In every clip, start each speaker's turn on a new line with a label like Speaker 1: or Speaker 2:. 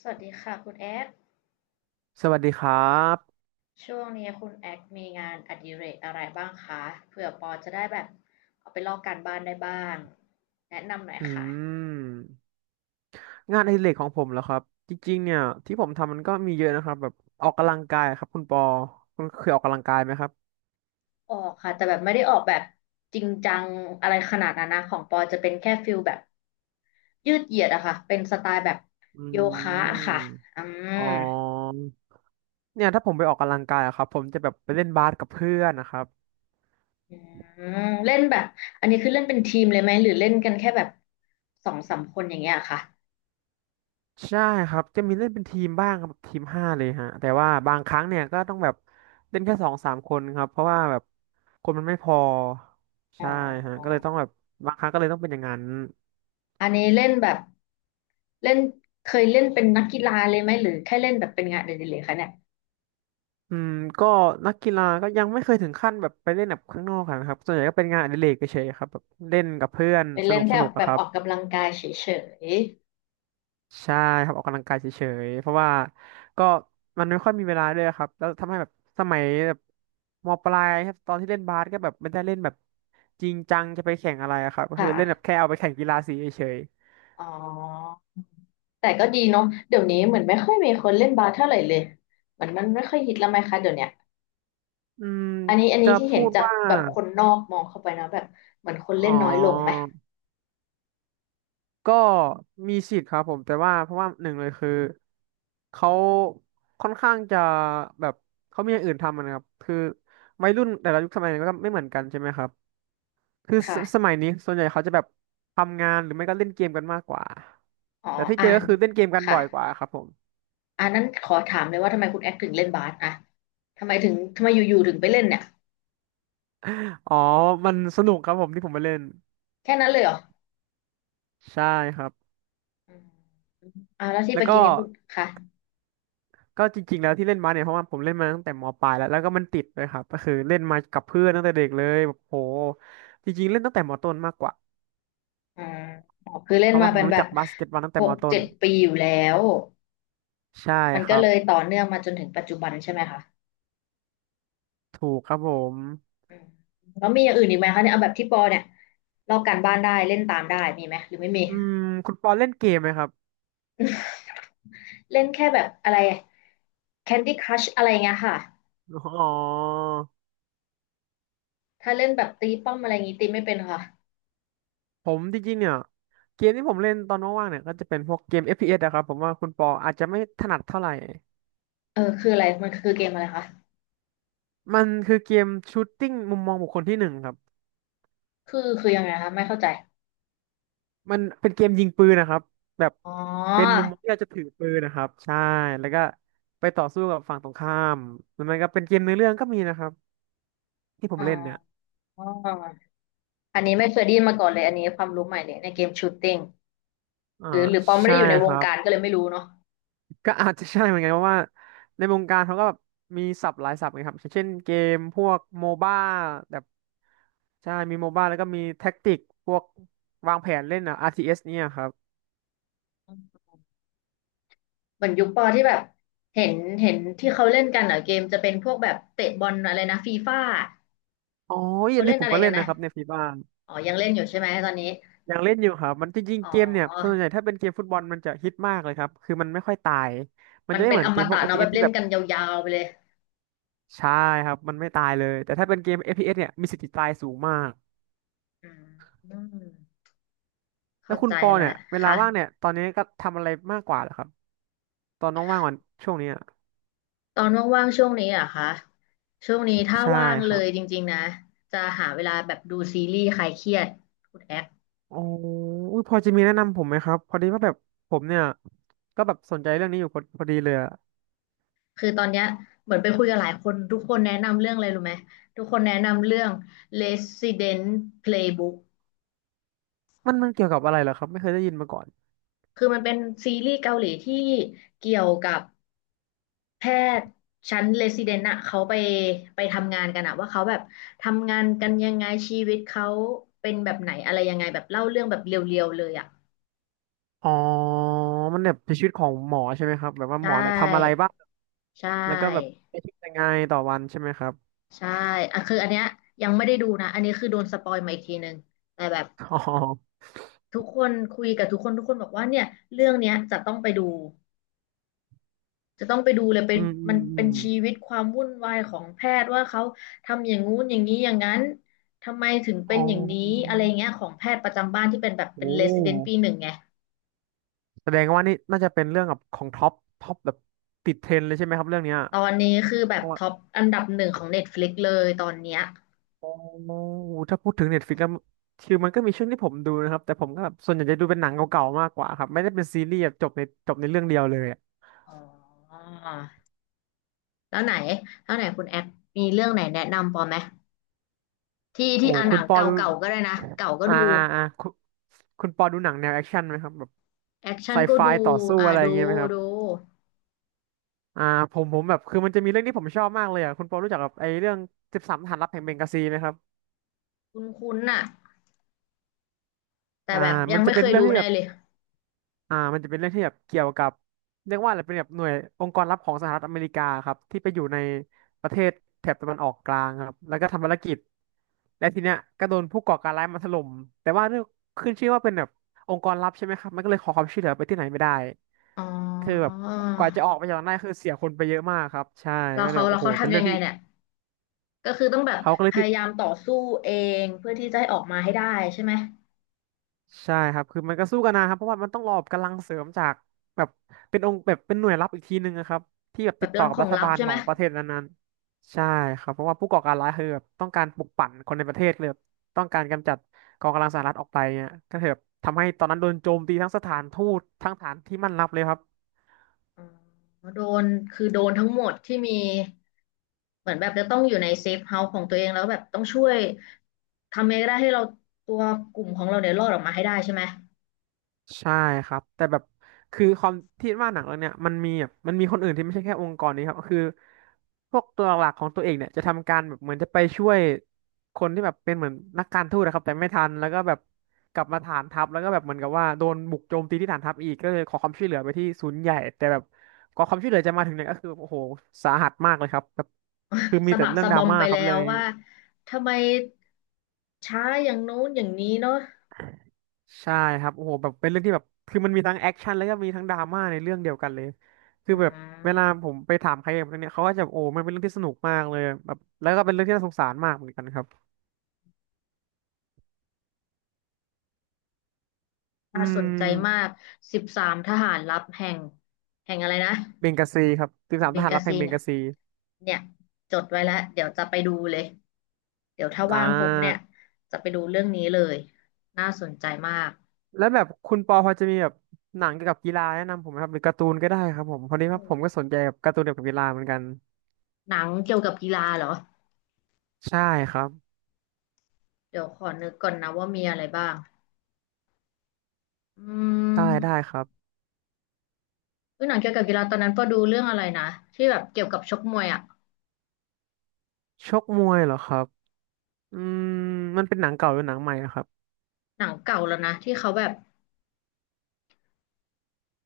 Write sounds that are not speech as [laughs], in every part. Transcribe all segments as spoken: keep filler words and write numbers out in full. Speaker 1: สวัสดีค่ะคุณแอค
Speaker 2: สวัสดีครับ
Speaker 1: ช่วงนี้คุณแอคมีงานอดิเรกอะไรบ้างคะเผื่อปอจะได้แบบเอาไปลอกการบ้านได้บ้างแนะนำหน่อย
Speaker 2: อื
Speaker 1: ค่ะ
Speaker 2: ม งานอดิเรกของผมเหรอครับจริงๆเนี่ยที่ผมทำมันก็มีเยอะนะครับแบบออกกำลังกายครับคุณปอคุณเคยออกกำลังกายไหมครับ
Speaker 1: ออกค่ะแต่แบบไม่ได้ออกแบบจริงจังอะไรขนาดนั้นนะของปอจะเป็นแค่ฟิลแบบยืดเหยียดอะค่ะเป็นสไตล์แบบ
Speaker 2: อื
Speaker 1: โยคะอะค่ะ
Speaker 2: ม
Speaker 1: อืม
Speaker 2: อ๋อเนี่ยถ้าผมไปออกกำลังกายอะครับผมจะแบบไปเล่นบาสกับเพื่อนนะครับ
Speaker 1: อืมเล่นแบบอันนี้คือเล่นเป็นทีมเลยไหมหรือเล่นกันแค่แบบสองสามคนอย่างเงี้ยค่ะ
Speaker 2: ใช่ครับจะมีเล่นเป็นทีมบ้างครับทีมห้าเลยฮะแต่ว่าบางครั้งเนี่ยก็ต้องแบบเล่นแค่สองสามคนครับเพราะว่าแบบคนมันไม่พอ
Speaker 1: อ๋
Speaker 2: ใช่ฮะก็เล
Speaker 1: อ
Speaker 2: ยต้องแบบบางครั้งก็เลยต้องเป็นอย่างนั้น
Speaker 1: อันนี้เล่นแบบ เล่นเคยเล่นเป็นนักกีฬาเลยไหมหรือแค่เล่นแบบเป็นงานเดลิเลยคะเนี่ย
Speaker 2: อืมก็นักกีฬาก็ยังไม่เคยถึงขั้นแบบไปเล่นแบบข้างนอกอะนะครับส่วนใหญ่ก็เป็นงานอดิเรกเฉยๆครับแบบเล่นกับเพื่อน
Speaker 1: เป็น
Speaker 2: ส
Speaker 1: เล่
Speaker 2: นุ
Speaker 1: น
Speaker 2: กส
Speaker 1: แค่
Speaker 2: นุก
Speaker 1: แบ
Speaker 2: อะค
Speaker 1: บ
Speaker 2: รั
Speaker 1: อ
Speaker 2: บ
Speaker 1: อกกำลังกายเฉย
Speaker 2: ใช่ครับออกกำลังกายเฉยๆเพราะว่าก็มันไม่ค่อยมีเวลาด้วยครับแล้วทำให้แบบสมัยแบบมปลายครับตอนที่เล่นบาสก็แบบไม่ได้เล่นแบบจริงจังจะไปแข่งอะไรอะครับ
Speaker 1: ๆ
Speaker 2: ก็คื
Speaker 1: ค่ะ
Speaker 2: อเล่นแบบแค่เอาไปแข่งกีฬาสีเฉย
Speaker 1: อ๋อแต่ก็ดีเนาะเดี๋ยวนี้เหมือนไม่ค่อยมีคนเล่นบาสเท่าไหร่เลยเหมือนมันไม่ค่อยฮิตแล้วไหมคะเดี๋ยวเนี้ย
Speaker 2: ๆอืม
Speaker 1: อันนี้อันนี้
Speaker 2: จะ
Speaker 1: ที่เห็
Speaker 2: พู
Speaker 1: น
Speaker 2: ด
Speaker 1: จาก
Speaker 2: ว่า
Speaker 1: แบบคนนอกมองเข้าไปนะแบบเหมือนคนเล่
Speaker 2: อ๋อ
Speaker 1: นน้อยลงไหม
Speaker 2: ก็มีสิทธิ์ครับผมแต่ว่าเพราะว่าหนึ่งเลยคือเขาค่อนข้างจะแบบเขามีอย่างอื่นทำอะนะครับคือวัยรุ่นแต่ละยุคสมัยเนี่ยก็ไม่เหมือนกันใช่ไหมครับคือ
Speaker 1: ค
Speaker 2: สสมัย
Speaker 1: ่ะ
Speaker 2: นี้ส่วนใหญ่เขาจะแบบทำงานหรือไม่ก็เล่นเกมกันมากกว่า
Speaker 1: อ๋อ
Speaker 2: แต่ที่เจ
Speaker 1: อ่า
Speaker 2: อก็
Speaker 1: น
Speaker 2: คือเล่นเกมกัน
Speaker 1: ค่ะ
Speaker 2: บ่อยกว่าครับผม
Speaker 1: อันนั้นขอถามเลยว่าทำไมคุณแอคถึงเล่นบาสอะทำไมถึงทำไมอยู่ๆถึงไปเล่นเนี่ย
Speaker 2: [laughs] อ๋อมันสนุกครับผมที่ผมไปเล่น
Speaker 1: แค่นั้นเลยเหรอ
Speaker 2: ใช่ครับ
Speaker 1: อืมอ่าแล้วที่
Speaker 2: แล้
Speaker 1: ไป
Speaker 2: ว
Speaker 1: กิ
Speaker 2: ก็
Speaker 1: นนี่คุณค่ะ
Speaker 2: ก็จริงๆแล้วที่เล่นมาเนี่ยเพราะว่าผมเล่นมาตั้งแต่มปลายแล้วแล้วก็มันติดเลยครับก็คือเล่นมากับเพื่อนตั้งแต่เด็กเลยแบบโหจริงๆเล่นตั้งแต่มต้นมากกว่า
Speaker 1: อ่าอ๋อคือเล่
Speaker 2: เพ
Speaker 1: น
Speaker 2: ราะ
Speaker 1: มา
Speaker 2: ว่าผ
Speaker 1: เป็
Speaker 2: ม
Speaker 1: น
Speaker 2: รู้
Speaker 1: แบบ
Speaker 2: จักบาสเกตบอลตั้ง
Speaker 1: ห
Speaker 2: แต่ม
Speaker 1: ก
Speaker 2: ต้
Speaker 1: เจ็
Speaker 2: น
Speaker 1: ดปีอยู่แล้ว
Speaker 2: ใช่
Speaker 1: มัน
Speaker 2: ค
Speaker 1: ก็
Speaker 2: รับ
Speaker 1: เลยต่อเนื่องมาจนถึงปัจจุบันใช่ไหมคะ
Speaker 2: ถูกครับผม
Speaker 1: อืมแล้วมีอย่างอื่นอีกไหมคะเนี่ยเอาแบบที่ปอเนี่ยลอกการบ้านได้เล่นตามได้มีไหมหรือไม่มี
Speaker 2: อืมคุณปอเล่นเกมไหมครับ
Speaker 1: เล่นแค่แบบอะไร Candy Crush อะไรเงี้ยค่ะ
Speaker 2: อ๋อ
Speaker 1: ถ้าเล่นแบบตีป้อมอะไรงี้ตีไม่เป็นค่ะ
Speaker 2: ผมจริงๆเนี่ยเกมที่ผมเล่นตอนว่างๆเนี่ยก็จะเป็นพวกเกม เอฟ พี เอส นะครับผมว่าคุณปออาจจะไม่ถนัดเท่าไหร่
Speaker 1: เออคืออะไรมันคือเกมอะไรคะ
Speaker 2: มันคือเกมชูตติ้งมุมมองบุคคลที่หนึ่งครับ
Speaker 1: คือคือยังไงคะไม่เข้าใจ
Speaker 2: มันเป็นเกมยิงปืนนะครับแบบ
Speaker 1: อ๋อ
Speaker 2: เป็นมุมมองที่เราจะถือปืนนะครับใช่แล้วก็ไปต่อสู้กับฝั่งตรงข้ามแล้วมันก็เป็นเกมเนื้อเรื่องก็มีนะครับที่ผม
Speaker 1: อ๋อ
Speaker 2: เล่นเนี่ย
Speaker 1: อันนี้ไม่เคยได้ยินมาก่อนเลยอันนี้ความรู้ใหม่เลยในเกมชูตติ้ง
Speaker 2: อ่า
Speaker 1: หรือหรือปอไม่
Speaker 2: ใช่
Speaker 1: ได้อยู่ใน
Speaker 2: ค
Speaker 1: วง
Speaker 2: รับ
Speaker 1: การก็เลยไม่รู้เนาะ
Speaker 2: ก็อาจจะใช่เหมือนกันเพราะว่าในวงการเขาก็แบบมีศัพท์หลายศัพท์ไงครับเช่นเกมพวกโมบ้าแบบใช่มีโมบ้าแล้วก็มีแท็กติกพวกวางแผนเล่นอ่ะ อาร์ ที เอส เอสเนี่ยครับ
Speaker 1: เหมือนยุคปอที่แบบเห็นเห็นที่เขาเล่นกันเหรอเกมจะเป็นพวกแบบเตะบอลอะไรนะฟีฟ่า
Speaker 2: อ๋อ
Speaker 1: เขา
Speaker 2: อัน
Speaker 1: เล่
Speaker 2: นี้
Speaker 1: น
Speaker 2: ผ
Speaker 1: อะ
Speaker 2: ม
Speaker 1: ไร
Speaker 2: ก็เล่
Speaker 1: กัน
Speaker 2: น
Speaker 1: นะ
Speaker 2: นะครับในฟีบ้า
Speaker 1: อ๋อยังเล่นอยู่ใช่ไหมตอนนี้
Speaker 2: ยังเล่นอยู่ครับมันจริง
Speaker 1: อ๋
Speaker 2: ๆเกมเนี่ยส่ว
Speaker 1: อ
Speaker 2: นใหญ่ถ้าเป็นเกมฟุตบอลมันจะฮิตมากเลยครับคือมันไม่ค่อยตายมัน
Speaker 1: มัน
Speaker 2: จะไม่
Speaker 1: เป็น
Speaker 2: เหมือ
Speaker 1: อ
Speaker 2: นเก
Speaker 1: ม
Speaker 2: มพว
Speaker 1: ตะ
Speaker 2: ก
Speaker 1: เนาะแบ
Speaker 2: เอฟ พี เอส
Speaker 1: บ
Speaker 2: ที่
Speaker 1: เล่น
Speaker 2: แบบ
Speaker 1: กันยาวๆไปเลย
Speaker 2: ใช่ครับมันไม่ตายเลยแต่ถ้าเป็นเกม เอฟ พี เอส เอสเนี่ยมีสิทธิ์ตายสูงมาก
Speaker 1: อืมอืม
Speaker 2: แล้
Speaker 1: เข้า
Speaker 2: วคุ
Speaker 1: ใจ
Speaker 2: ณปอเนี่
Speaker 1: แล้
Speaker 2: ย
Speaker 1: ว
Speaker 2: เวลา
Speaker 1: ค่ะ
Speaker 2: ว่างเนี่ยตอนนี้ก็ทำอะไรมากกว่าเหรอครับตอนน้องว่างวันช่วงนี้อะ
Speaker 1: ตอนว่างๆช่วงนี้เหรอะคะช่วงนี้ถ้า
Speaker 2: ใช่
Speaker 1: ว่าง
Speaker 2: ค
Speaker 1: เล
Speaker 2: รับ
Speaker 1: ยจริงๆนะจะหาเวลาแบบดูซีรีส์คลายเครียดคุณแอค
Speaker 2: โอ้อุ๊ยพอจะมีแนะนำผมไหมครับพอดีว่าแบบผมเนี่ยก็แบบสนใจเรื่องนี้อยู่พอพอดีเลยอะ
Speaker 1: คือตอนเนี้ยเหมือนไปคุยกับหลายคนทุกคนแนะนำเรื่องอะไรรู้ไหมทุกคนแนะนำเรื่อง Resident Playbook
Speaker 2: มันมันเกี่ยวกับอะไรเหรอครับไม่เคยได้ยินมาก่อน
Speaker 1: คือมันเป็นซีรีส์เกาหลีที่เกี่ยวกับแพทย์ชั้น Resident อะเขาไปไปทำงานกันอะว่าเขาแบบทำงานกันยังไงชีวิตเขาเป็นแบบไหนอะไรยังไงแบบเล่าเรื่องแบบเรียวๆเลยอะ
Speaker 2: อ๋อมันแบบเป็นชีวิตของหมอใช่ไหมครับแบบว่า
Speaker 1: ใช
Speaker 2: หมอเนี่ยทำอะไร
Speaker 1: ่
Speaker 2: บ้าง
Speaker 1: ใช
Speaker 2: แล้วก็แบบ
Speaker 1: ่
Speaker 2: ใช้ชีวิตยังไงต่อวันใช่ไหมครับ
Speaker 1: ใช่อ่ะคืออันเนี้ยยังไม่ได้ดูนะอันนี้คือโดนสปอยมาอีกทีนึงแต่แบบ
Speaker 2: อ๋อ
Speaker 1: ทุกคนคุยกับทุกคนทุกคนบอกว่าเนี่ยเรื่องเนี้ยจะต้องไปดูจะต้องไปดูเลยเป็
Speaker 2: อื
Speaker 1: น
Speaker 2: มอื
Speaker 1: มั
Speaker 2: ม
Speaker 1: น
Speaker 2: อื
Speaker 1: เป็น
Speaker 2: ม
Speaker 1: ชีวิตความวุ่นวายของแพทย์ว่าเขาทำอย่างงู้นอย่างนี้อย่างนั้นทำไมถึง
Speaker 2: อ๋
Speaker 1: เป็
Speaker 2: อ
Speaker 1: นอย่างนี้อะไรเงี้ยของแพทย์ประจำบ้านที่เป็นแบบเป็น
Speaker 2: โอ้
Speaker 1: เรซิเดนต์ปีหนึ่งไง
Speaker 2: แสดงว่านี่น่าจะเป็นเรื่องกับของท็อปท็อปแบบติดเทรนด์เลยใช่ไหมครับเรื่องเนี้ย
Speaker 1: ตอนนี้คือแบ
Speaker 2: เพ
Speaker 1: บ
Speaker 2: ราะว่า
Speaker 1: ท็อปอันดับหนึ่งของ Netflix เลยตอนเนี้ย
Speaker 2: โอถ้าพูดถึงเน็ตฟิกแล้วคือมันก็มีช่วงที่ผมดูนะครับแต่ผมก็แบบส่วนใหญ่จะดูเป็นหนังเก่าๆมากกว่าครับไม่ได้เป็นซีรีส์แบบจบในจบในเรื่องเดียวเลยอะ
Speaker 1: อ๋อแล้วไหนแล้วไหนคุณแอคมีเรื่องไหนแนะนำปอไหมที่ที่
Speaker 2: โอ้
Speaker 1: อ่าห
Speaker 2: คุ
Speaker 1: นั
Speaker 2: ณ
Speaker 1: ง
Speaker 2: ปอ
Speaker 1: เก่
Speaker 2: ดู
Speaker 1: าๆก็ได้นะเก่าก็
Speaker 2: อ่า
Speaker 1: ดู
Speaker 2: อ่าอ่าคุณคุณปอดูหนังแนวแอคชั่นไหมครับแบบ
Speaker 1: แอคชั่
Speaker 2: ไซ
Speaker 1: นก็
Speaker 2: ไฟ
Speaker 1: ดู
Speaker 2: ต่อสู้
Speaker 1: อ่า
Speaker 2: อะไรอ
Speaker 1: ดู
Speaker 2: ย่างเงี้ยไหมครับ
Speaker 1: ดู
Speaker 2: อ่าผมผมแบบคือมันจะมีเรื่องที่ผมชอบมากเลยอ่ะคุณปอรู้จักกับไอ้เรื่องสิบสามทหารลับแห่งเบงกาซีไหมครับ
Speaker 1: คุ้นๆน่ะแต่
Speaker 2: อ่า
Speaker 1: แบบยั
Speaker 2: มั
Speaker 1: ง
Speaker 2: นจะ
Speaker 1: ไม่
Speaker 2: เป็
Speaker 1: เค
Speaker 2: น
Speaker 1: ย
Speaker 2: เรื่อ
Speaker 1: ดู
Speaker 2: งที่
Speaker 1: แน่
Speaker 2: แบบ
Speaker 1: เลย
Speaker 2: อ่ามันจะเป็นเรื่องที่แบบเกี่ยวกับเรียกว่าอะไรเป็นแบบหน่วยองค์กรลับของสหรัฐอเมริกาครับที่ไปอยู่ในประเทศแถบตะวันออกกลางครับแล้วก็ทำภารกิจและทีเนี้ยก็โดนผู้ก่อการร้ายมาถล่มแต่ว่าเรื่องขึ้นชื่อว่าเป็นแบบองค์กรลับใช่ไหมครับมันก็เลยขอความช่วยเหลือไปที่ไหนไม่ได้
Speaker 1: อ๋อ
Speaker 2: คือแบบกว่าจะออกไปจากนั้นได้คือเสียคนไปเยอะมากครับใช่
Speaker 1: แล้
Speaker 2: ก็
Speaker 1: ว
Speaker 2: เลย
Speaker 1: เขา
Speaker 2: แบบ
Speaker 1: แล้
Speaker 2: โอ้
Speaker 1: ว
Speaker 2: โห
Speaker 1: เขา
Speaker 2: เป็น
Speaker 1: ทำ
Speaker 2: เรื่
Speaker 1: ยั
Speaker 2: อ
Speaker 1: ง
Speaker 2: ง
Speaker 1: ไง
Speaker 2: ที่
Speaker 1: เนี่ยก็คือต้องแบบ
Speaker 2: เขาก็เล
Speaker 1: พ
Speaker 2: ยติด
Speaker 1: ยายามต่อสู้เองเพื่อที่จะให้ออกมาให้ได้ใช่ไหม
Speaker 2: ใช่ครับคือมันก็สู้กันนะครับเพราะว่ามันต้องรอกำลังเสริมจากแบบเป็นองค์แบบเป็นหน่วยลับอีกทีนึงนะครับที่แบบ
Speaker 1: แบ
Speaker 2: ติด
Speaker 1: บ
Speaker 2: ต่
Speaker 1: รั
Speaker 2: อ
Speaker 1: บ
Speaker 2: กั
Speaker 1: ข
Speaker 2: บ
Speaker 1: อ
Speaker 2: รั
Speaker 1: ง
Speaker 2: ฐ
Speaker 1: ลับ
Speaker 2: บาล
Speaker 1: ใช่
Speaker 2: ข
Speaker 1: ไห
Speaker 2: อ
Speaker 1: ม
Speaker 2: งประเทศนั้นๆใช่ครับเพราะว่าผู้ก่อการร้ายคือแบบต้องการปลุกปั่นคนในประเทศเลยแบบต้องการกำจัดกองกำลังสหรัฐออกไปเนี่ยก็คือแบบทำให้ตอนนั้นโดนโจมตีทั้งสถานทูตทั้งฐานที่มั่นรับเลยครับ
Speaker 1: อ๋อโดนคือโดนทั้งหมดที่มีเหมือนแบบจะต้องอยู่ในเซฟเฮาส์ของตัวเองแล้วแบบต้องช่วยทำยังไงก็ได้ให้เราตัวกลุ่มของเราเนี่ยรอดออกมาให้ได้ใช่ไหม
Speaker 2: ใช่ครับแต่แบบคือความที่ว่าหนังเรื่องเนี้ยมันมีแบบมันมีคนอื่นที่ไม่ใช่แค่องค์กรนี้ครับคือพวกตัวหลักของตัวเองเนี่ยจะทำการแบบเหมือนจะไปช่วยคนที่แบบเป็นเหมือนนักการทูตนะครับแต่ไม่ทันแล้วก็แบบกลับมาฐานทัพแล้วก็แบบเหมือนกับว่าโดนบุกโจมตีที่ฐานทัพอีกก็เลยขอความช่วยเหลือไปที่ศูนย์ใหญ่แต่แบบกว่าความช่วยเหลือจะมาถึงเนี่ยก็คือโอ้โหสาหัสมากเลยครับแบบคือมี
Speaker 1: สะ
Speaker 2: แต่
Speaker 1: บัก
Speaker 2: เรื่อง
Speaker 1: สะ
Speaker 2: ด
Speaker 1: บ
Speaker 2: รา
Speaker 1: อม
Speaker 2: ม่า
Speaker 1: ไป
Speaker 2: ครั
Speaker 1: แล้
Speaker 2: บเล
Speaker 1: ว
Speaker 2: ย
Speaker 1: ว่าทำไมช้าอย่างโน้นอย่างนี้เนาะ
Speaker 2: ใช่ครับโอ้โหแบบเป็นเรื่องที่แบบคือมันมีทั้งแอคชั่นแล้วก็มีทั้งดราม่าในเรื่องเดียวกันเลย
Speaker 1: อื
Speaker 2: คือแบบเวลา
Speaker 1: ม
Speaker 2: ผมไปถามใครแบบเรื่องเนี้ยเขาก็จะโอ้มันเป็นเรื่องที่สนุกมากเลยแบบแล้วก็เป็นเรื่องที่น่าสงสารมากเหมือนกันครับอื
Speaker 1: น่าสนใจมา
Speaker 2: ม
Speaker 1: กสิบสามทหารลับแห่งแห่งอะไรนะ
Speaker 2: เบงกาซีครับสิ
Speaker 1: ข
Speaker 2: บ
Speaker 1: อง
Speaker 2: สาม
Speaker 1: เบ
Speaker 2: ท
Speaker 1: ง
Speaker 2: หาร
Speaker 1: กา
Speaker 2: รับ
Speaker 1: ซี
Speaker 2: แห่งเบง
Speaker 1: เนี่ย
Speaker 2: กาซี
Speaker 1: เนี่ยจดไว้แล้ว เดี๋ยวจะไปดูเลย เดี๋ยวถ้า
Speaker 2: อ่
Speaker 1: ว่างปุ๊บเนี่ย
Speaker 2: า
Speaker 1: จะไปดูเรื่องนี้เลย น่าสนใจมาก
Speaker 2: แล้วแบบคุณปอพอจะมีแบบหนังเกี่ยวกับกีฬาแนะนำผมไหมครับหรือการ์ตูนก็ได้ครับผมพอดี
Speaker 1: อื
Speaker 2: ว่าผ
Speaker 1: ม
Speaker 2: มก็สนใจกับการ์ตูนเกี่ยวกับกีฬาเหมือนกัน
Speaker 1: หนังเกี่ยวกับกีฬาเหรอ
Speaker 2: ใช่ครับ
Speaker 1: เดี๋ยวขอนึกก่อนนะว่ามีอะไรบ้างอื
Speaker 2: ได้ได้ค
Speaker 1: ม
Speaker 2: รับ
Speaker 1: อุ๊ยหนังเกี่ยวกับกีฬาตอนนั้นพอดูเรื่องอะไรนะที่แบบเกี่ยวกับชกมวยอะ
Speaker 2: ชกมวยเหรอครับอืมมันเป็นหนังเก่าหรือหนังใหม่นะครับ
Speaker 1: หนังเก่าแล้วนะที่เขาแบบ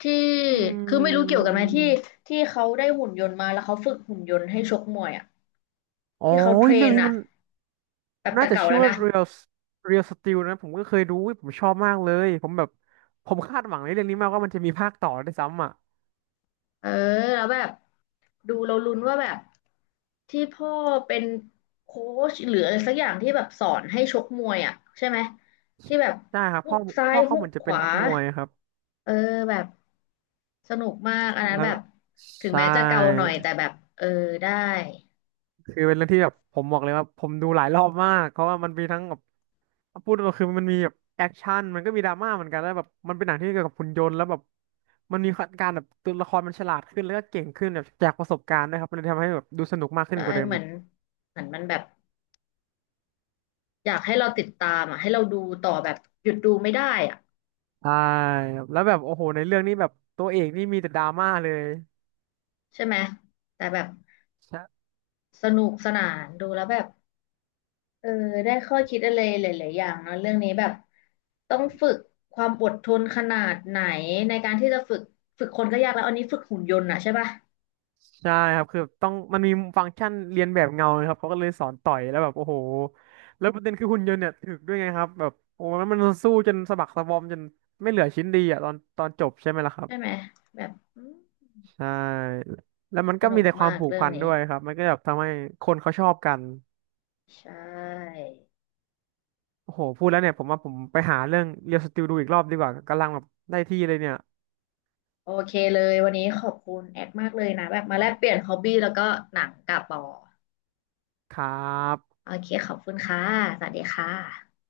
Speaker 1: ที่
Speaker 2: อื
Speaker 1: คือไม่รู้เกี่ยวกันไหมที่
Speaker 2: ม
Speaker 1: ที่เขาได้หุ่นยนต์มาแล้วเขาฝึกหุ่นยนต์ให้ชกมวยอ่ะ
Speaker 2: โอ๋อ
Speaker 1: ที่เขาเทร
Speaker 2: เรื่อง
Speaker 1: น
Speaker 2: นี้
Speaker 1: อ่ะ
Speaker 2: มัน
Speaker 1: แบบ
Speaker 2: น่า
Speaker 1: แต่
Speaker 2: จะ
Speaker 1: เก่า
Speaker 2: ชื่
Speaker 1: แล้
Speaker 2: อ
Speaker 1: ว
Speaker 2: ว่า
Speaker 1: นะ
Speaker 2: Real Real Steel นะผมก็เคยดูอุ๊ยผมชอบมากเลยผมแบบผมคาดหวังในเรื่องนี้มากว่ามันจะมีภาคต่อด้วยซ้ำอ่ะ
Speaker 1: เออแล้วแบบดูเราลุ้นว่าแบบที่พ่อเป็นโค้ชหรืออะไรสักอย่างที่แบบสอนให้ชกมวยอ่ะใช่ไหมที่แบบ
Speaker 2: ใช่ครับ
Speaker 1: ฮุ
Speaker 2: พ่อ
Speaker 1: กซ้า
Speaker 2: พ่
Speaker 1: ย
Speaker 2: อเขา
Speaker 1: ฮุ
Speaker 2: เห
Speaker 1: ก
Speaker 2: มือนจะ
Speaker 1: ข
Speaker 2: เป็น
Speaker 1: วา
Speaker 2: นักมวยครับ
Speaker 1: เออแบบสนุกมากอันนั้น
Speaker 2: แล้
Speaker 1: แบ
Speaker 2: ว
Speaker 1: บถึง
Speaker 2: ใช่
Speaker 1: แม้จะเก่าหน่อยแต่แบบเออได้
Speaker 2: คือเป็นเรื่องที่แบบผมบอกเลยว่าผมดูหลายรอบมากเพราะว่ามันมีทั้งแบบ พูดตรงๆคือมันมีแบบแอคชั่นมันก็มีดราม่าเหมือนกันแล้วแบบมันเป็นหนังที่เกี่ยวกับหุ่นยนต์แล้วแบบมันมีการแบบตัวละครมันฉลาดขึ้นแล้วก็เก่งขึ้นแบบจากประสบการณ์นะครับมันเลยทำให้แบบดูสนุกมากขึ้น
Speaker 1: ได้
Speaker 2: กว่าเดิม
Speaker 1: เหมื
Speaker 2: อี
Speaker 1: อน
Speaker 2: ก
Speaker 1: เหมือนมันแบบ อยากให้เราติดตามอ่ะให้เราดูต่อแบบหยุดดูไม่ได้อ่ะ
Speaker 2: ใช่ครับแล้วแบบโอ้โหในเรื่องนี้แบบตัวเอกนี่มีแต่ดราม่าเลย
Speaker 1: ใช่ไหมแต่แบบ
Speaker 2: ใช่
Speaker 1: สนุกสนานดูแล้วแบบเออได้ข้อคิดอะไรหลายๆอย่างเนอะเรื่องนี้แบบต้องฝึกความอดทนขนาดไหนในการที่จะฝึกฝึกคนก็ยากแล้วอันนี้ฝึกหุ่นยนต์อ่ะใช่ป่ะ
Speaker 2: ใช่ครับคือต้องมันมีฟังก์ชันเรียนแบบเงานะครับเขาก็เลยสอนต่อยแล้วแบบโอ้โหแล้วประเด็นคือหุ่นยนต์เนี่ยถึกด้วยไงครับแบบโอ้โหมันมันสู้จนสะบักสะบอมจนไม่เหลือชิ้นดีอ่ะตอนตอนจบใช่ไหมล่ะครับ
Speaker 1: ใช่ไหมแบบอืม
Speaker 2: ใช่ แล้วมัน
Speaker 1: ส
Speaker 2: ก็
Speaker 1: นุ
Speaker 2: มี
Speaker 1: ก
Speaker 2: แต่ควา
Speaker 1: มา
Speaker 2: ม
Speaker 1: ก
Speaker 2: ผูก
Speaker 1: เรื่อง
Speaker 2: พัน
Speaker 1: นี้
Speaker 2: ด้วยครับ มันก็แบบทำให้คนเขาชอบกัน
Speaker 1: ใช่
Speaker 2: โอ้โหพูดแล้วเนี่ยผมว่าผมไปหาเรื่องเรียลสติลดูอีกรอบดีกว่ากำลังแบบได้ที่เลยเนี่ย
Speaker 1: โอเคเลยวันนี้ขอบคุณแอดมากเลยนะแบบมาแลกเปลี่ยนฮอบบี้แล้วก็หนังกับปอ
Speaker 2: ครับ
Speaker 1: โอเคขอบคุณค่ะสวัสดีค่ะ